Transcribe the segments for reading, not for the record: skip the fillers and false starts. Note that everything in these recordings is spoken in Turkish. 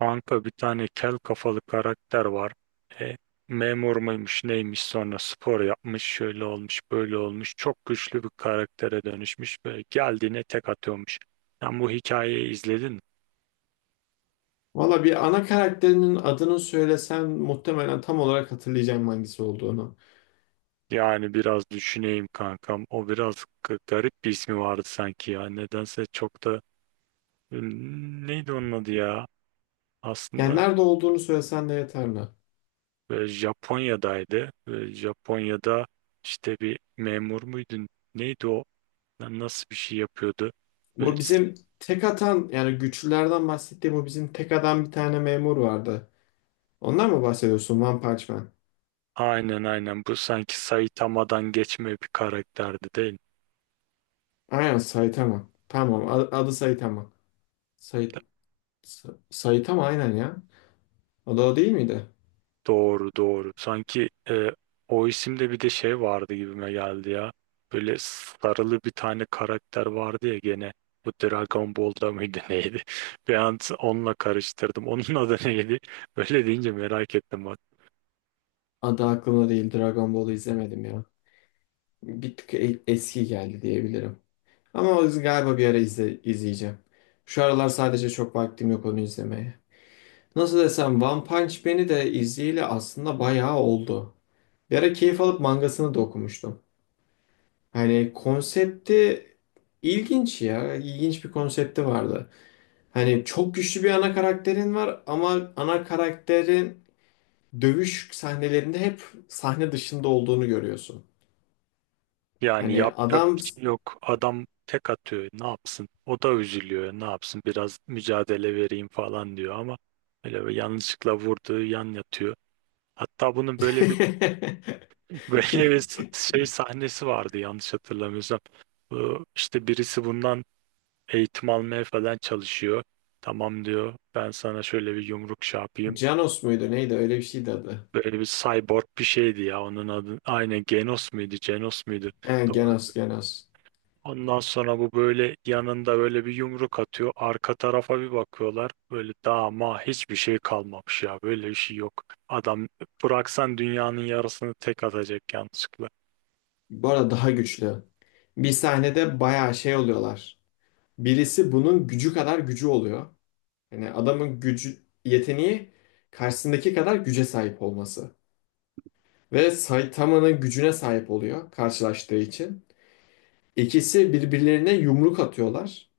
Kanka bir tane kel kafalı karakter var. E, Memur muymuş neymiş, sonra spor yapmış, şöyle olmuş böyle olmuş. Çok güçlü bir karaktere dönüşmüş ve geldiğine tek atıyormuş. Sen bu hikayeyi izledin mi? Valla bir ana karakterinin adını söylesen muhtemelen tam olarak hatırlayacağım hangisi olduğunu. Yani biraz düşüneyim kankam. O biraz garip bir ismi vardı sanki ya. Nedense çok da hmm, neydi onun adı ya? Yani Aslında nerede olduğunu söylesen de yeterli. Japonya'daydı. Japonya'da işte bir memur muydun? Neydi o? Lan nasıl bir şey yapıyordu? Böyle, Bu bizim tek atan yani güçlülerden bahsettiğim bu bizim tek atan bir tane memur vardı. Ondan mı bahsediyorsun One Punch Man? aynen bu sanki Saitama'dan geçme bir karakterdi değil mi? Aynen Saitama. Tamam adı Saitama. Say Saitama aynen ya. O da o değil miydi? Doğru doğru. Sanki o isimde bir de şey vardı gibime geldi ya. Böyle sarılı bir tane karakter vardı ya gene. Bu Dragon Ball'da mıydı neydi? Bir an onunla karıştırdım. Onun adı neydi? Böyle deyince merak ettim. Adı aklımda değil. Dragon Ball'u izlemedim ya. Bir tık eski geldi diyebilirim. Ama o yüzden galiba bir ara izleyeceğim. Şu aralar sadece çok vaktim yok onu izlemeye. Nasıl desem One Punch Man'i de izleyeli aslında bayağı oldu. Bir ara keyif alıp mangasını da okumuştum. Hani konsepti ilginç ya. İlginç bir konsepti vardı. Hani çok güçlü bir ana karakterin var ama ana karakterin dövüş sahnelerinde hep sahne dışında olduğunu görüyorsun. Yani Yani yapacak bir adam şey yok. Adam tek atıyor. Ne yapsın? O da üzülüyor. Ne yapsın? Biraz mücadele vereyim falan diyor ama öyle bir yanlışlıkla vurduğu yan yatıyor. Hatta bunun böyle bir böyle bir şey sahnesi vardı yanlış hatırlamıyorsam. Bu, işte birisi bundan eğitim almaya falan çalışıyor. Tamam diyor. Ben sana şöyle bir yumruk şey yapayım. Janos muydu neydi öyle bir şeydi adı. Böyle bir cyborg bir şeydi ya onun adı. Aynen, Genos muydu? Genos muydu? He, Doğru. Genos. Ondan sonra bu böyle yanında böyle bir yumruk atıyor. Arka tarafa bir bakıyorlar. Böyle dama hiçbir şey kalmamış ya. Böyle bir şey yok. Adam bıraksan dünyanın yarısını tek atacak yanlışlıkla. Bu arada daha güçlü. Bir sahnede bayağı şey oluyorlar. Birisi bunun gücü kadar gücü oluyor. Yani adamın gücü, yeteneği karşısındaki kadar güce sahip olması. Ve Saitama'nın gücüne sahip oluyor karşılaştığı için. İkisi birbirlerine yumruk atıyorlar.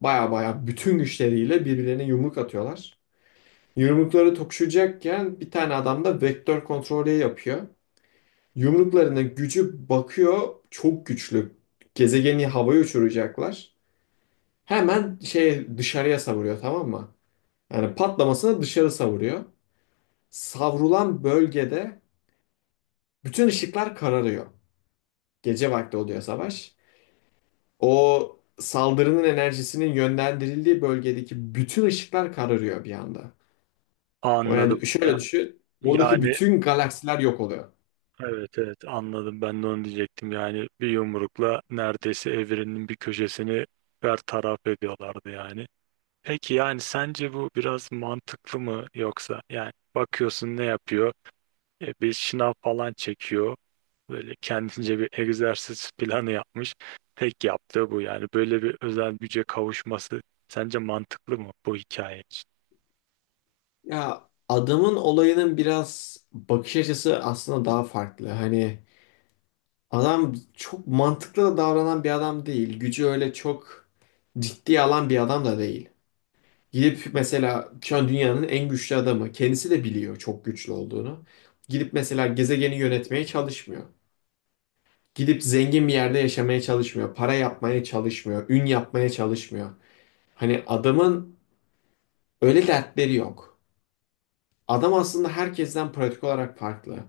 Baya baya bütün güçleriyle birbirlerine yumruk atıyorlar. Yumrukları tokuşacakken bir tane adam da vektör kontrolü yapıyor. Yumruklarının gücü bakıyor çok güçlü. Gezegeni havaya uçuracaklar. Hemen şey dışarıya savuruyor, tamam mı? Yani patlamasına dışarı savuruyor. Savrulan bölgede bütün ışıklar kararıyor. Gece vakti oluyor savaş. O saldırının enerjisinin yönlendirildiği bölgedeki bütün ışıklar kararıyor bir anda. O Anladım. yani şöyle düşün. Oradaki Yani, bütün galaksiler yok oluyor. evet evet anladım. Ben de onu diyecektim. Yani bir yumrukla neredeyse evrenin bir köşesini bertaraf ediyorlardı yani. Peki yani sence bu biraz mantıklı mı, yoksa yani bakıyorsun ne yapıyor? Bir şınav falan çekiyor. Böyle kendince bir egzersiz planı yapmış. Tek yaptığı bu yani. Böyle bir özel güce kavuşması sence mantıklı mı bu hikaye için? Ya adamın olayının biraz bakış açısı aslında daha farklı. Hani adam çok mantıklı da davranan bir adam değil. Gücü öyle çok ciddiye alan bir adam da değil. Gidip mesela şu an dünyanın en güçlü adamı. Kendisi de biliyor çok güçlü olduğunu. Gidip mesela gezegeni yönetmeye çalışmıyor. Gidip zengin bir yerde yaşamaya çalışmıyor. Para yapmaya çalışmıyor. Ün yapmaya çalışmıyor. Hani adamın öyle dertleri yok. Adam aslında herkesten pratik olarak farklı.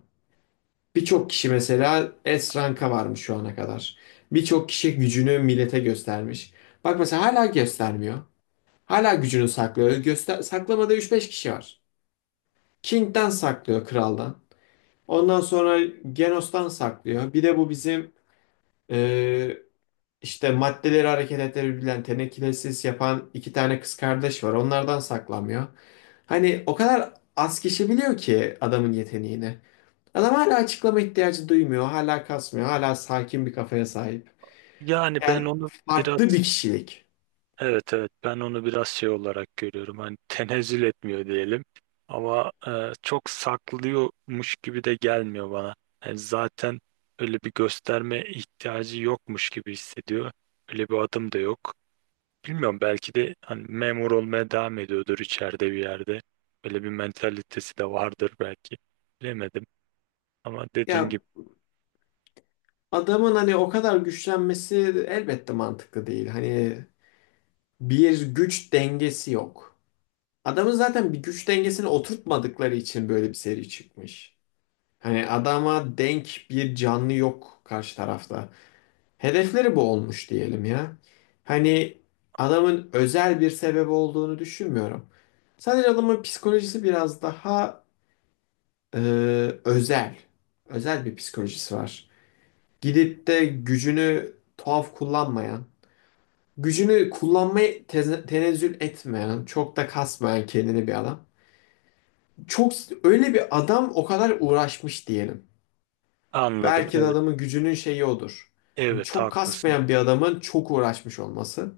Birçok kişi mesela S ranka varmış şu ana kadar. Birçok kişi gücünü millete göstermiş. Bak mesela hala göstermiyor. Hala gücünü saklıyor. Göster saklamadığı üç beş kişi var. King'den saklıyor, kraldan. Ondan sonra Genos'tan saklıyor. Bir de bu bizim e, işte maddeleri hareket ettirebilen tenekilesiz yapan iki tane kız kardeş var. Onlardan saklamıyor. Hani o kadar az kişi biliyor ki adamın yeteneğini. Adam hala açıklama ihtiyacı duymuyor. Hala kasmıyor. Hala sakin bir kafaya sahip. Yani Yani ben onu farklı bir biraz, kişilik. evet evet ben onu biraz şey olarak görüyorum. Hani tenezzül etmiyor diyelim. Ama çok saklıyormuş gibi de gelmiyor bana. Yani zaten öyle bir gösterme ihtiyacı yokmuş gibi hissediyor. Öyle bir adım da yok. Bilmiyorum, belki de hani memur olmaya devam ediyordur içeride bir yerde. Böyle bir mentalitesi de vardır belki. Bilemedim ama dediğin Ya gibi adamın hani o kadar güçlenmesi elbette mantıklı değil. Hani bir güç dengesi yok. Adamın zaten bir güç dengesini oturtmadıkları için böyle bir seri çıkmış. Hani adama denk bir canlı yok karşı tarafta. Hedefleri bu olmuş diyelim ya. Hani adamın özel bir sebebi olduğunu düşünmüyorum. Sadece adamın psikolojisi biraz daha e, özel. Özel bir psikolojisi var. Gidip de gücünü tuhaf kullanmayan, gücünü kullanmaya tenezzül etmeyen, çok da kasmayan kendini bir adam. Çok öyle bir adam o kadar uğraşmış diyelim. anladım. Belki de Evet, adamın gücünün şeyi odur. Hani evet çok haklısın. kasmayan bir adamın çok uğraşmış olması.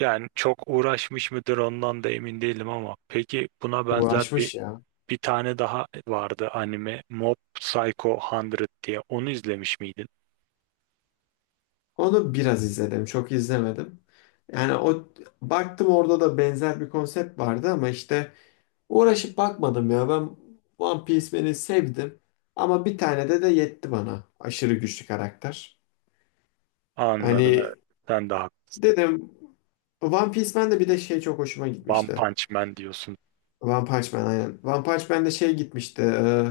Yani çok uğraşmış mıdır ondan da emin değilim ama peki buna benzer bir Uğraşmış ya. bir tane daha vardı anime, Mob Psycho 100 diye. Onu izlemiş miydin? Onu biraz izledim, çok izlemedim. Yani o baktım orada da benzer bir konsept vardı ama işte uğraşıp bakmadım ya. Ben One Piece Man'i sevdim ama bir tane de yetti bana. Aşırı güçlü karakter. Anladım evet. Hani Sen de haklısın. dedim One Piece Man'de bir de şey çok hoşuma One gitmişti. Punch Man diyorsun. One Punch Man aynen. One Punch Man'de şey gitmişti.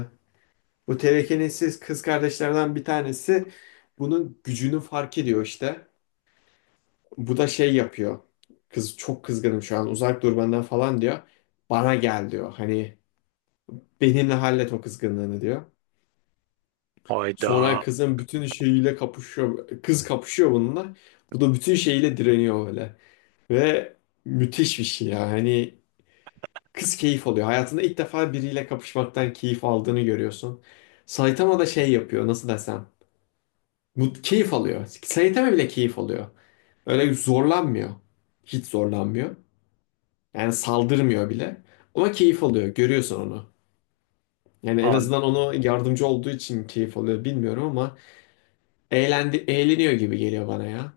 Bu telekinesiz kız kardeşlerden bir tanesi bunun gücünü fark ediyor işte. Bu da şey yapıyor. Kız çok kızgınım şu an uzak dur benden falan diyor. Bana gel diyor. Hani benimle hallet o kızgınlığını diyor. Sonra Hayda. kızın bütün şeyiyle kapışıyor. Kız kapışıyor bununla. Bu da bütün şeyiyle direniyor öyle. Ve müthiş bir şey ya. Hani kız keyif alıyor. Hayatında ilk defa biriyle kapışmaktan keyif aldığını görüyorsun. Saitama da şey yapıyor, nasıl desem. Bu keyif alıyor. Saitama bile keyif alıyor. Öyle zorlanmıyor. Hiç zorlanmıyor. Yani saldırmıyor bile. Ama keyif alıyor. Görüyorsun onu. Yani en azından onu yardımcı olduğu için keyif alıyor bilmiyorum ama eğlendi, eğleniyor gibi geliyor bana ya.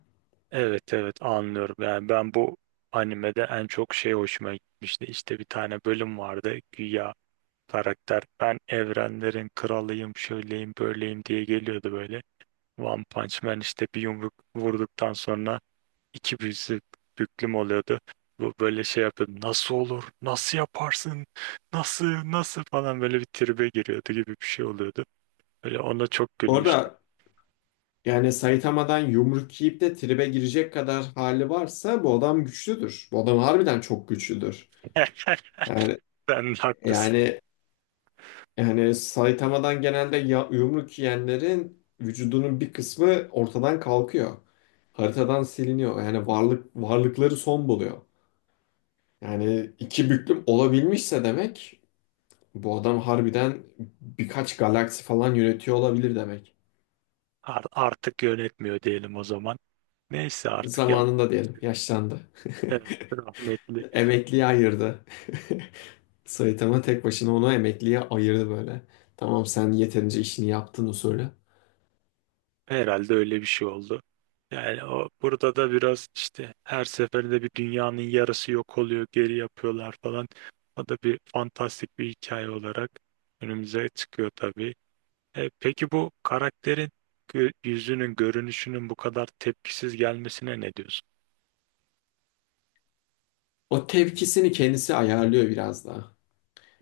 Evet evet anlıyorum. Yani ben bu animede en çok şey hoşuma gitmişti. İşte bir tane bölüm vardı. Güya karakter ben evrenlerin kralıyım, şöyleyim, böyleyim diye geliyordu böyle. One Punch Man işte bir yumruk vurduktan sonra iki büyüsü büklüm oluyordu. Bu böyle şey yapıyordu. Nasıl olur? Nasıl yaparsın? Nasıl? Nasıl falan böyle bir tribe giriyordu gibi bir şey oluyordu. Böyle ona çok gülmüştüm. Orada yani Saitama'dan yumruk yiyip de tribe girecek kadar hali varsa bu adam güçlüdür. Bu adam harbiden çok güçlüdür. Yani Sen haklısın. yani yani Saitama'dan genelde yumruk yiyenlerin vücudunun bir kısmı ortadan kalkıyor. Haritadan siliniyor. Yani varlıkları son buluyor. Yani iki büklüm olabilmişse demek bu adam harbiden birkaç galaksi falan yönetiyor olabilir demek. Artık yönetmiyor diyelim o zaman. Neyse artık yap. Zamanında diyelim yaşlandı. Evet, rahmetli. Emekliye ayırdı. Saitama tek başına onu emekliye ayırdı böyle. Tamam sen yeterince işini yaptın usulü. Herhalde öyle bir şey oldu. Yani o, burada da biraz işte her seferinde bir dünyanın yarısı yok oluyor, geri yapıyorlar falan. O da bir fantastik bir hikaye olarak önümüze çıkıyor tabii. Peki bu karakterin yüzünün, görünüşünün bu kadar tepkisiz gelmesine ne diyorsun? O tepkisini kendisi ayarlıyor biraz daha.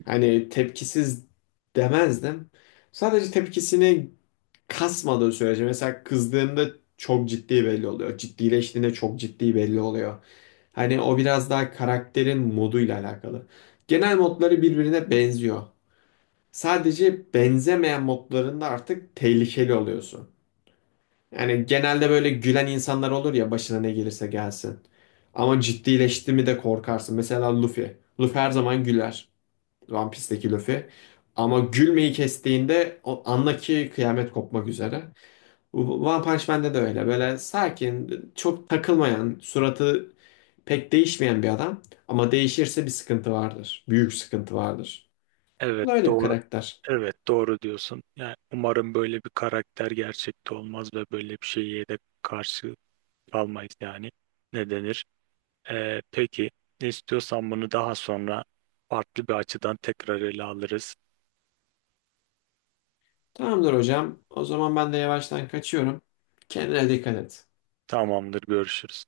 Hani tepkisiz demezdim. Sadece tepkisini kasmadığı sürece mesela kızdığında çok ciddi belli oluyor. Ciddileştiğinde çok ciddi belli oluyor. Hani o biraz daha karakterin moduyla alakalı. Genel modları birbirine benziyor. Sadece benzemeyen modlarında artık tehlikeli oluyorsun. Yani genelde böyle gülen insanlar olur ya başına ne gelirse gelsin. Ama ciddileşti mi de korkarsın. Mesela Luffy. Luffy her zaman güler. One Piece'teki Luffy. Ama gülmeyi kestiğinde o anla ki kıyamet kopmak üzere. One Punch Man'de de öyle. Böyle sakin, çok takılmayan, suratı pek değişmeyen bir adam. Ama değişirse bir sıkıntı vardır. Büyük sıkıntı vardır. Bu Evet, da öyle bir doğru. karakter. Evet doğru diyorsun. Yani umarım böyle bir karakter gerçekte olmaz ve böyle bir şeye de karşı kalmayız yani. Ne denir? Peki ne istiyorsan bunu daha sonra farklı bir açıdan tekrar ele alırız. Tamamdır hocam. O zaman ben de yavaştan kaçıyorum. Kendine dikkat et. Tamamdır görüşürüz.